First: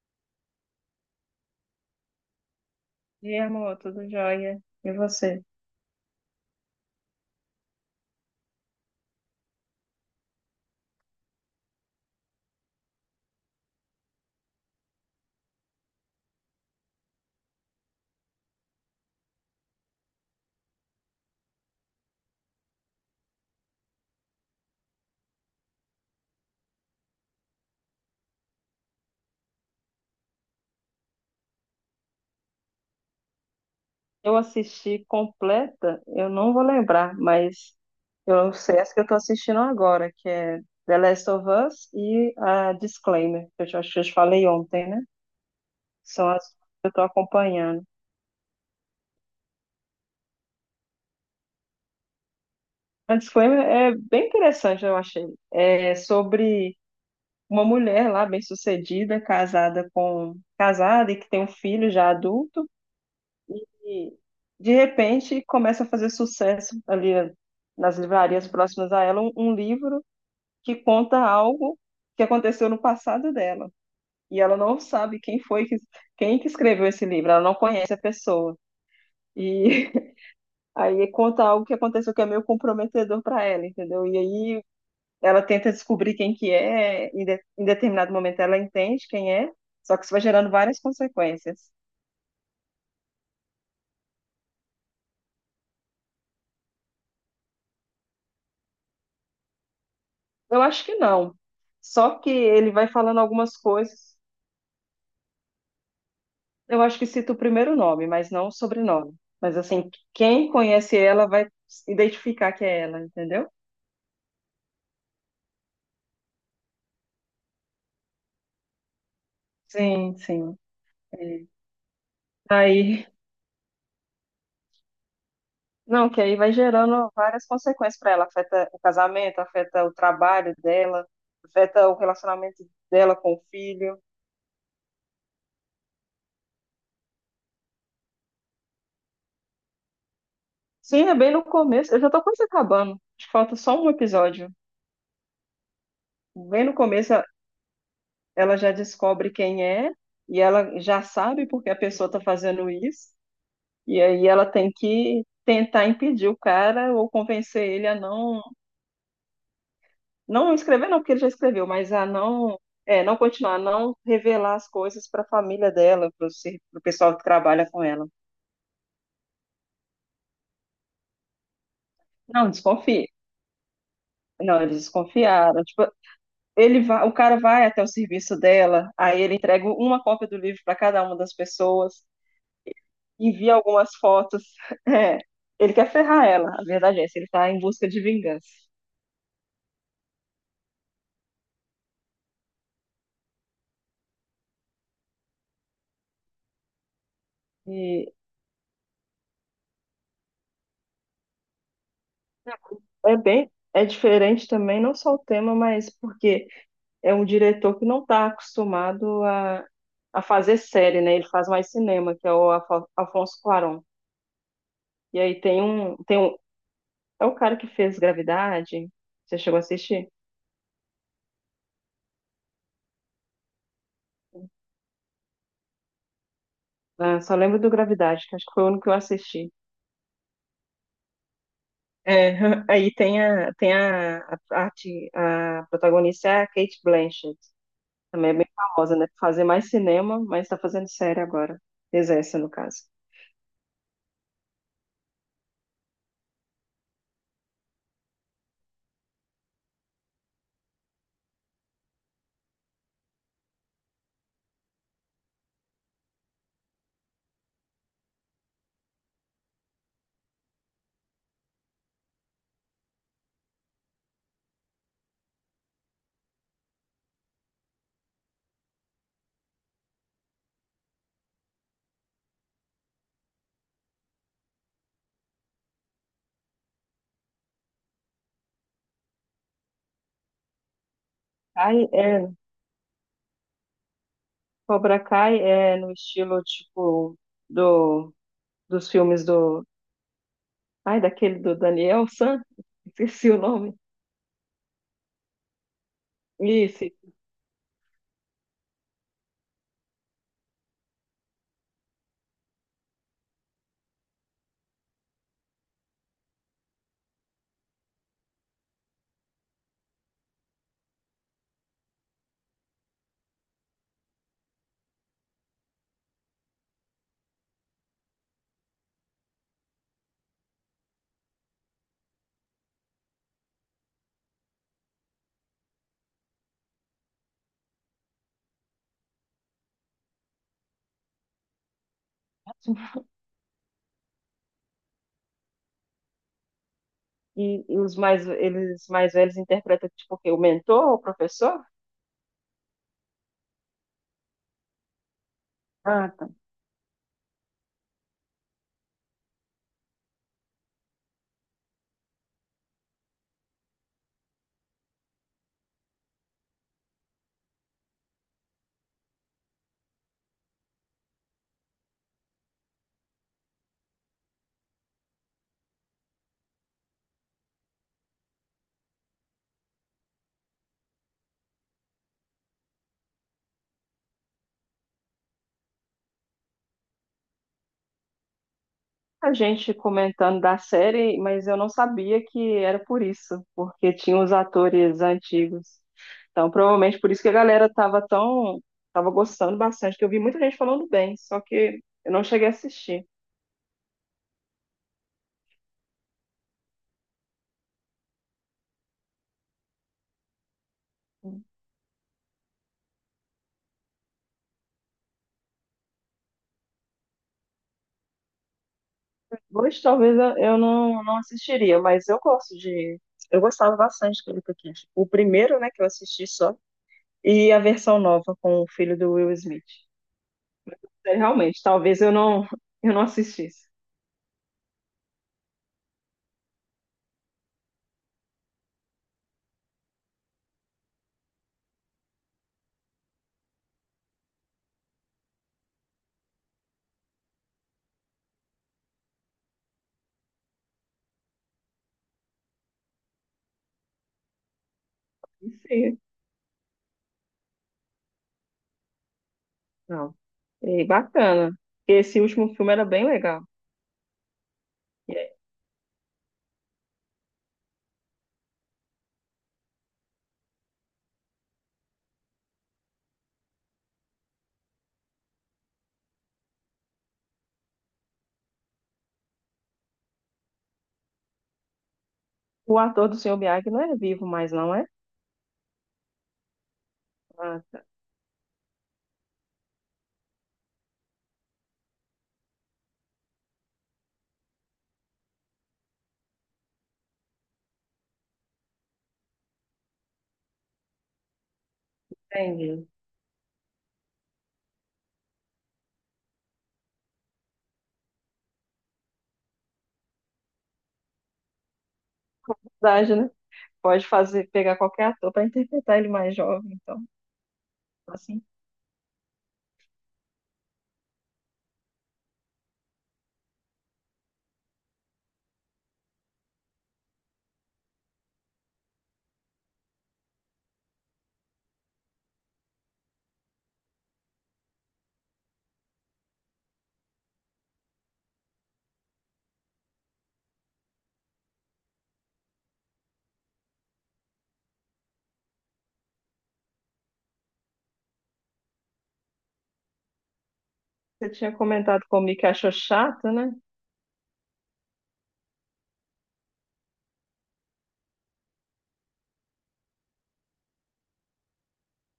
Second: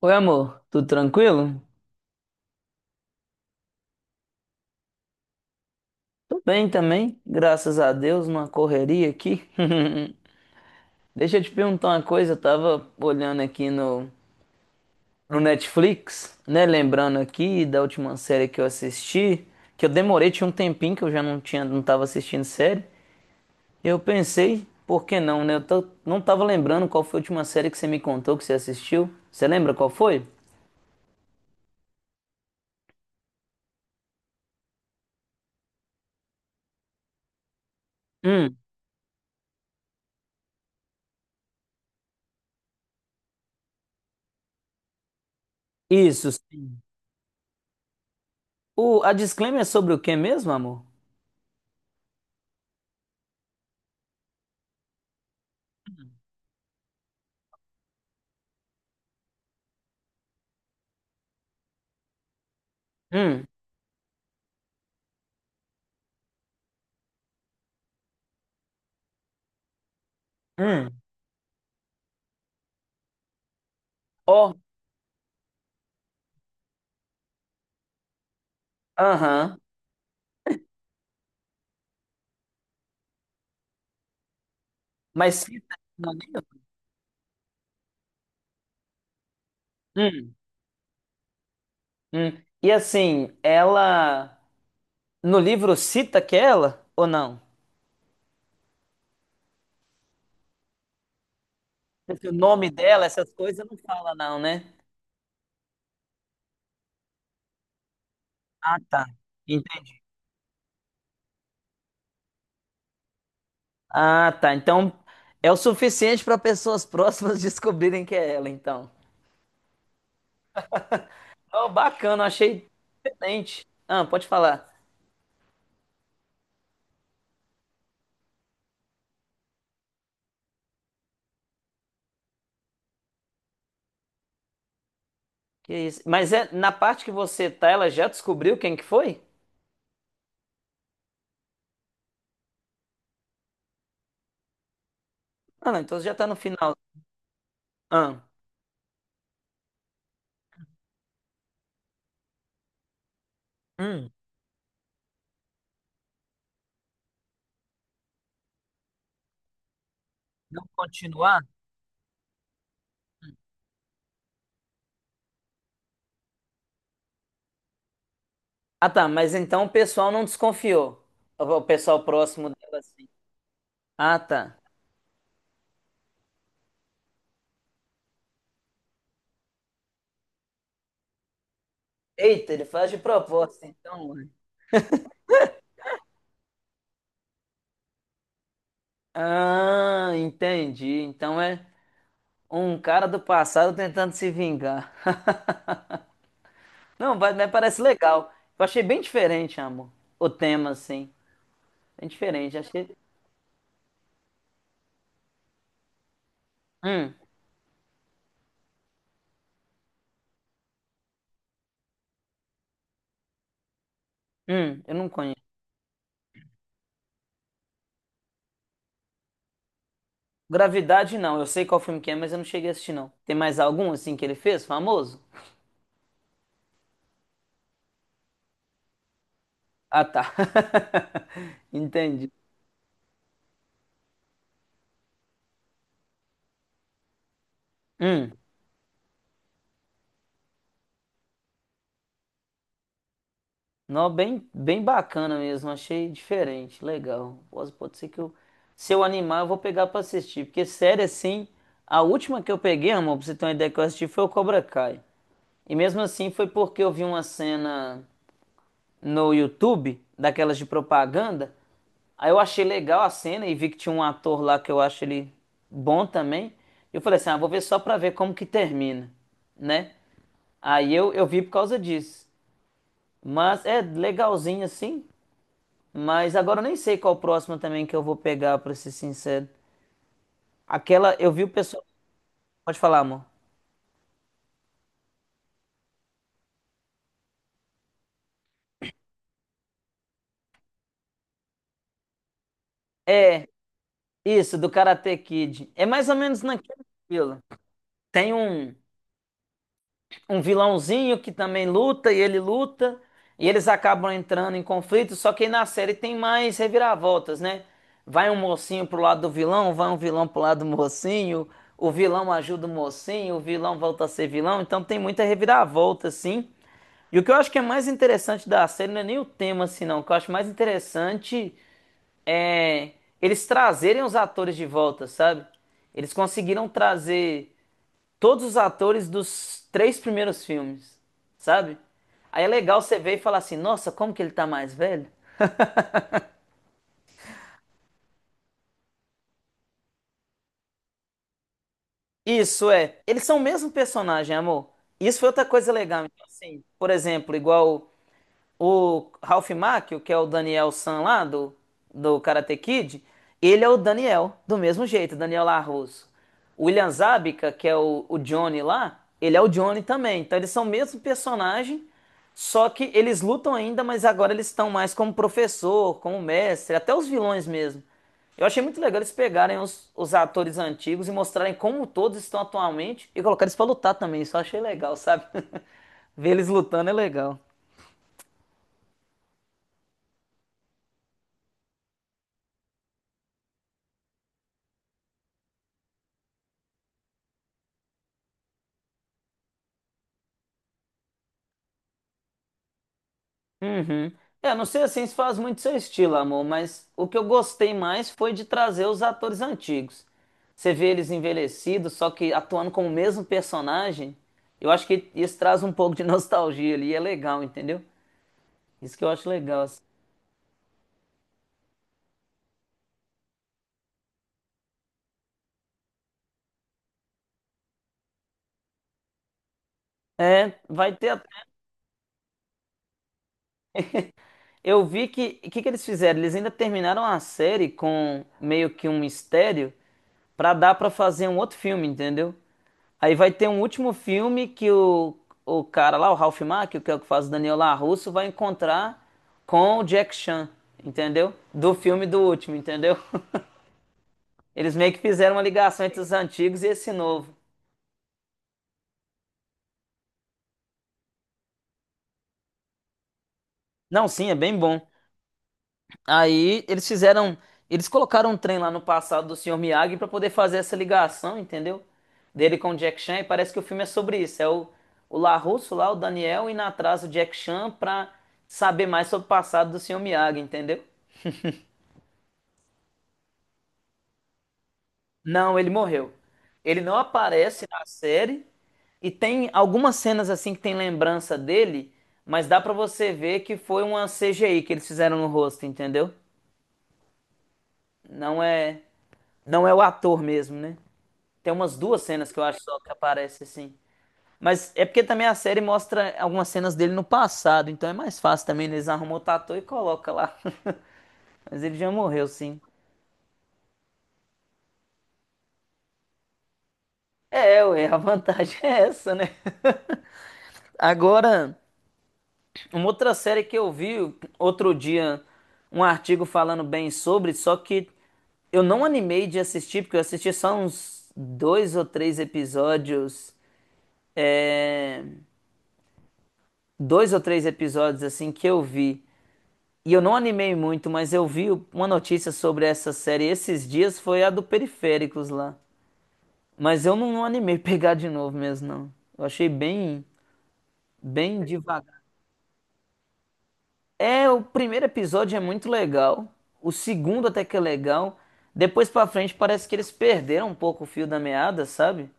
Oi, amor, tudo tranquilo? E amor, tudo jóia? E você? Tô bem também, graças a Deus, numa correria aqui. Deixa eu te perguntar uma coisa, eu tava olhando aqui no Netflix, né? Lembrando aqui da última série que eu assisti, que eu demorei, tinha um tempinho que eu já não tinha, não tava assistindo série. E eu pensei, por que não, né? Não tava lembrando qual foi a última série que você me contou que você assistiu. Você lembra qual foi? Eu assisti completa, eu não vou lembrar, mas eu Hum, sei essa que eu tô assistindo agora, que é The Last of Us e a Disclaimer, que acho que eu te falei ontem, né? São isso, as sim. que eu tô acompanhando. O, a disclaimer é sobre o que mesmo, amor? A Disclaimer é bem interessante, eu achei. É sobre uma mulher lá, bem-sucedida, casada e que tem um filho já adulto. Hum, E de repente começa a fazer sucesso ali nas livrarias próximas a ela um livro que hum. conta algo que aconteceu no passado dela. E Ó, ela não sabe quem que escreveu esse livro, ela não conhece a pessoa. E aham. aí conta algo que aconteceu que é meio comprometedor para ela, entendeu? E aí Mas ela tenta cita no descobrir quem livro? que é, em, de- em determinado momento ela entende quem é, só que isso vai Hum, gerando várias consequências. E assim, ela no livro cita que é ela ou não? Eu acho que não. Só Porque que o nome ele vai dela, falando essas algumas coisas não fala coisas. não, né? Eu acho que cito o primeiro nome, mas não o Ah, tá. sobrenome. Mas assim, Entendi. quem conhece ela vai identificar que é ela, entendeu? Ah, tá. Então é o suficiente para pessoas próximas descobrirem que é ela, então. Sim, sim. É. Oh, bacana, achei Aí, diferente. Ah, pode falar. não, que aí vai gerando várias consequências para ela. Afeta o casamento, afeta o trabalho dela, afeta o relacionamento dela com o filho. Que isso? Mas é na parte que você tá, ela já descobriu quem que foi? Sim, é bem no começo. Eu já tô quase acabando. Acho que falta só um episódio. Ah, não, então já tá no Bem no final. começo, Ah, ela já descobre quem é e ela já sabe porque a pessoa tá fazendo isso. E hum. aí ela tem que tentar impedir o cara ou convencer ele a não Não escrever não, porque ele já continuar? escreveu, mas a não é, não continuar, a não revelar as coisas para a família dela, para o pessoal que trabalha com ela. Ah, tá, mas então o pessoal não desconfiou. O pessoal próximo Não, dela, assim. desconfie. Ah, tá. Não, eles desconfiaram. Tipo, o cara vai até o serviço dela, aí ele entrega uma cópia do livro para cada uma das pessoas, Eita, ele faz de envia proposta, algumas então. Ué. fotos. É, ele quer ferrar ela, a verdade é essa, ele está em busca de vingança. Ah, entendi. Então é um cara do passado tentando se vingar. Não, vai- Mas parece E legal. Eu achei bem diferente, amor. O tema, assim. Bem diferente. Achei. é bem, é diferente também, não só o tema, mas porque é Hum, um diretor que não está acostumado a fazer série, né? Ele faz mais cinema, que é o Afonso Cuarón. Eu não E conheço. aí tem um, é o cara que fez Gravidade. Você chegou a assistir? Gravidade, não. Eu sei qual filme que é, mas eu não cheguei a assistir, não. Tem mais algum, assim, que ele fez, famoso? Ah, só lembro do Gravidade, que acho que foi o único que eu assisti. Ah, tá. É, Entendi. aí tem a, tem a, parte- a protagonista é a Kate Blanchett, também Hum. é bem famosa, né? Fazer mais cinema, mas está fazendo série agora. Exerce, no caso. Não, bem, bem bacana mesmo, achei diferente, legal. Pode ser se eu animar, eu vou pegar pra assistir, porque série assim, a última que eu peguei, amor, pra você ter uma ideia que eu assisti, foi o Cobra Kai. E mesmo assim foi porque eu vi uma cena no YouTube, daquelas de propaganda, aí eu achei legal a cena e vi que tinha um ator lá que eu acho ele bom também. Eu falei assim, ah, vou ver só pra ver como que termina, né? Aí eu vi por causa disso. Mas é legalzinho assim. Mas agora eu nem sei qual próximo também que eu vou pegar, pra ser sincero. Aquela, eu vi o pessoal. Ai, Pode falar, amor. Cobra Kai é no estilo, tipo, do, dos filmes do... Ai, daquele do Daniel San? Esqueci o É, nome. isso, do Karate Kid. É mais ou menos naquele Isso. estilo. Tem um, um vilãozinho que também luta e ele luta, e eles acabam entrando em conflito, só que aí na série tem mais reviravoltas, né? Vai um mocinho pro lado do vilão, vai um vilão pro lado do mocinho, o vilão ajuda o mocinho, o vilão volta a ser vilão, então tem muita reviravolta, assim. E o que eu acho que é mais interessante da série não é nem o tema, assim, não. O que eu acho mais interessante é eles trazerem os atores de volta, sabe? Eles conseguiram trazer todos os atores dos três primeiros filmes, sabe? Aí é legal você ver e falar assim, nossa, como que ele tá mais velho? Eles mais velhos interpretam, tipo, o quê? O mentor, o professor? Isso é, eles são o mesmo personagem, amor. Isso foi outra coisa legal. Ah, Então, tá. assim, por exemplo, igual o Ralph Macchio, que é o Daniel San lá do Karate Kid, ele é o Daniel, do mesmo jeito, Daniel Larusso. O William Zabka, que é o Johnny lá, ele é o Johnny também. Então eles são o mesmo personagem, só que eles lutam ainda, mas agora eles estão mais como professor, como mestre, até os vilões mesmo. Eu achei muito legal eles pegarem os atores antigos e mostrarem como todos estão atualmente e colocar eles pra lutar também. Isso eu achei legal, sabe? Ver eles lutando é legal. A gente comentando da série, mas eu não sabia que era por isso, porque tinha os atores antigos. Então, provavelmente por isso que a galera tava tão, tava gostando bastante, que eu vi muita gente falando bem, só que eu não cheguei a assistir. Uhum. É, não sei assim se faz muito seu estilo, amor, mas o que eu gostei mais foi de trazer os atores antigos. Você vê eles envelhecidos, só que atuando como o mesmo personagem, eu acho que isso traz um pouco de nostalgia ali, é legal, entendeu? Isso que eu acho legal. Assim. Hoje talvez eu não assistiria, mas eu gosto de. Eu gostava bastante do Wicked. O primeiro, né, que eu assisti só, e a versão nova com o filho do Will Smith. É, vai ter. É, realmente, talvez eu não assistisse. Eu vi que o que que eles fizeram? Eles ainda terminaram a série com meio que um mistério pra dar pra fazer um outro filme, entendeu? Aí vai ter um último filme que o cara lá, o Ralph Macchio, que é o que faz o Daniel LaRusso, vai encontrar com o Jack Chan, entendeu? Do filme do último, entendeu? Eles meio que fizeram uma ligação Sim, entre os antigos e esse novo. não. E bacana. Esse último filme era bem legal. Não, sim, é bem bom. E aí, Aí eles fizeram, eles colocaram um trem lá no passado do Sr. Miyagi pra poder fazer essa ligação, entendeu? Dele com o Jack Chan, e parece que o filme é sobre isso. É o LaRusso lá, o Daniel, indo atrás do Jack Chan pra saber mais sobre o passado do Sr. Miyagi, entendeu? o ator do Sr. Miyagi não é vivo mais, não é? Não, ele morreu. Ele não Ah, aparece na tá. série e tem algumas cenas assim que tem lembrança dele, mas dá pra você ver que foi uma CGI que eles fizeram no rosto, entendeu? Não é, não é o ator mesmo, né? Tem umas duas cenas que eu acho só Entendi. que aparece assim. Mas é porque também a série mostra algumas cenas dele no passado, então é mais fácil também eles arrumam o tatu e coloca lá. Mas ele já morreu, sim. Verdade, né? Pode fazer, pegar qualquer ator para interpretar ele mais jovem, então. É, ué, a Assim, vantagem é essa, né? Agora, uma outra série que eu vi outro dia, um artigo falando bem sobre, só que eu não animei de assistir, porque eu assisti só uns dois ou três episódios, dois ou três episódios assim que eu vi. E eu não animei muito, mas eu vi uma notícia sobre essa série esses dias, foi a do Periféricos lá. Mas eu não, não animei pegar de novo mesmo, não. Você Bem tinha devagar. comentado comigo que achou chato, né? É, o primeiro episódio é muito legal. O segundo até que é legal. Depois pra frente parece que eles perderam um pouco o fio da meada, sabe?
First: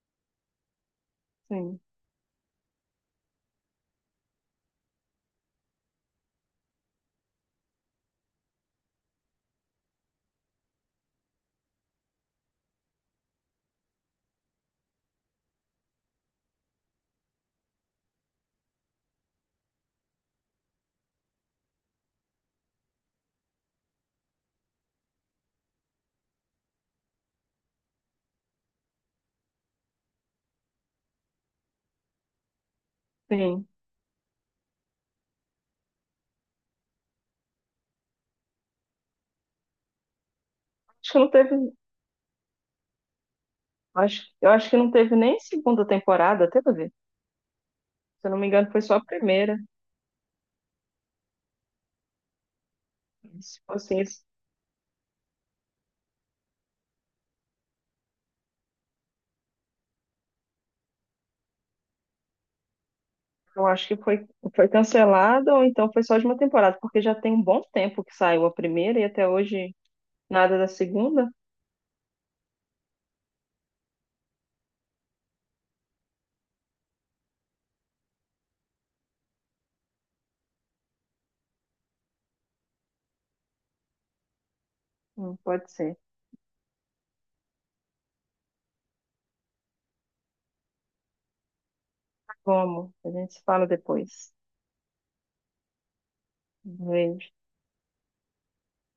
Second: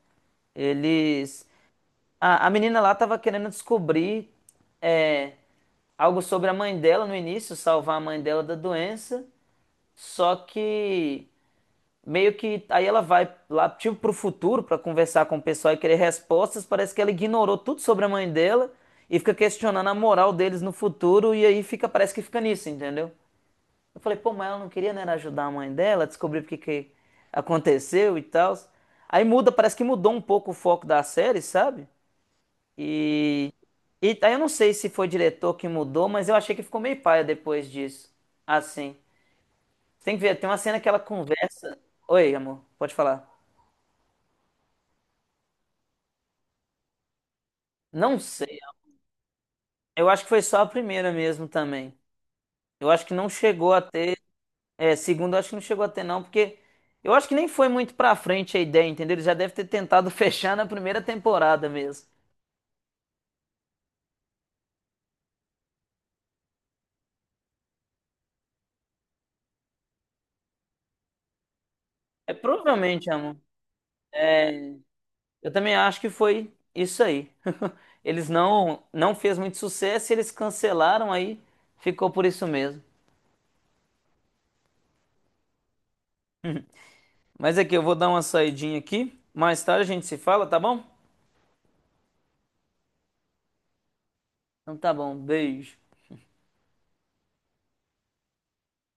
Eles. Sim. A menina lá tava querendo descobrir é, algo sobre a mãe dela no início, salvar a mãe dela da doença. Só que meio que aí ela vai lá tipo pro futuro pra conversar com o pessoal e querer respostas. Parece que ela ignorou tudo sobre a mãe dela e fica questionando a moral deles no futuro e aí fica parece que fica nisso, entendeu? Eu falei, pô, mas ela não queria, né, era ajudar a mãe dela, descobrir porque que aconteceu e tal. Aí muda, parece que mudou um pouco o foco da série, sabe? E, Sim. e aí eu não sei se foi o diretor que mudou, mas eu achei que ficou meio paia depois disso. Assim. Tem que ver, tem uma cena que ela Acho que não teve. conversa. Oi, amor, pode falar. Acho, eu acho que não teve nem segunda temporada, até pra ver. Não Se eu não me sei. engano, foi só a primeira. Eu acho que foi só a primeira mesmo também. Eu acho que não Se chegou a fosse ter. isso, É, segundo, acho que não chegou a ter, não, porque eu acho que nem foi muito pra frente a ideia, entendeu? Ele já deve ter tentado fechar na primeira temporada mesmo. eu acho que foi cancelada ou então foi só de uma temporada, porque já tem um bom tempo que saiu a primeira e até hoje nada da segunda. É provavelmente, amor. É, eu também acho que foi isso aí. Eles não fez muito sucesso, e eles cancelaram aí, ficou por isso mesmo. Não pode ser. Mas aqui eu vou dar uma saidinha aqui. Mais tarde a gente se fala, tá bom? Como? A gente se fala depois. Então tá bom, beijo. Um beijo.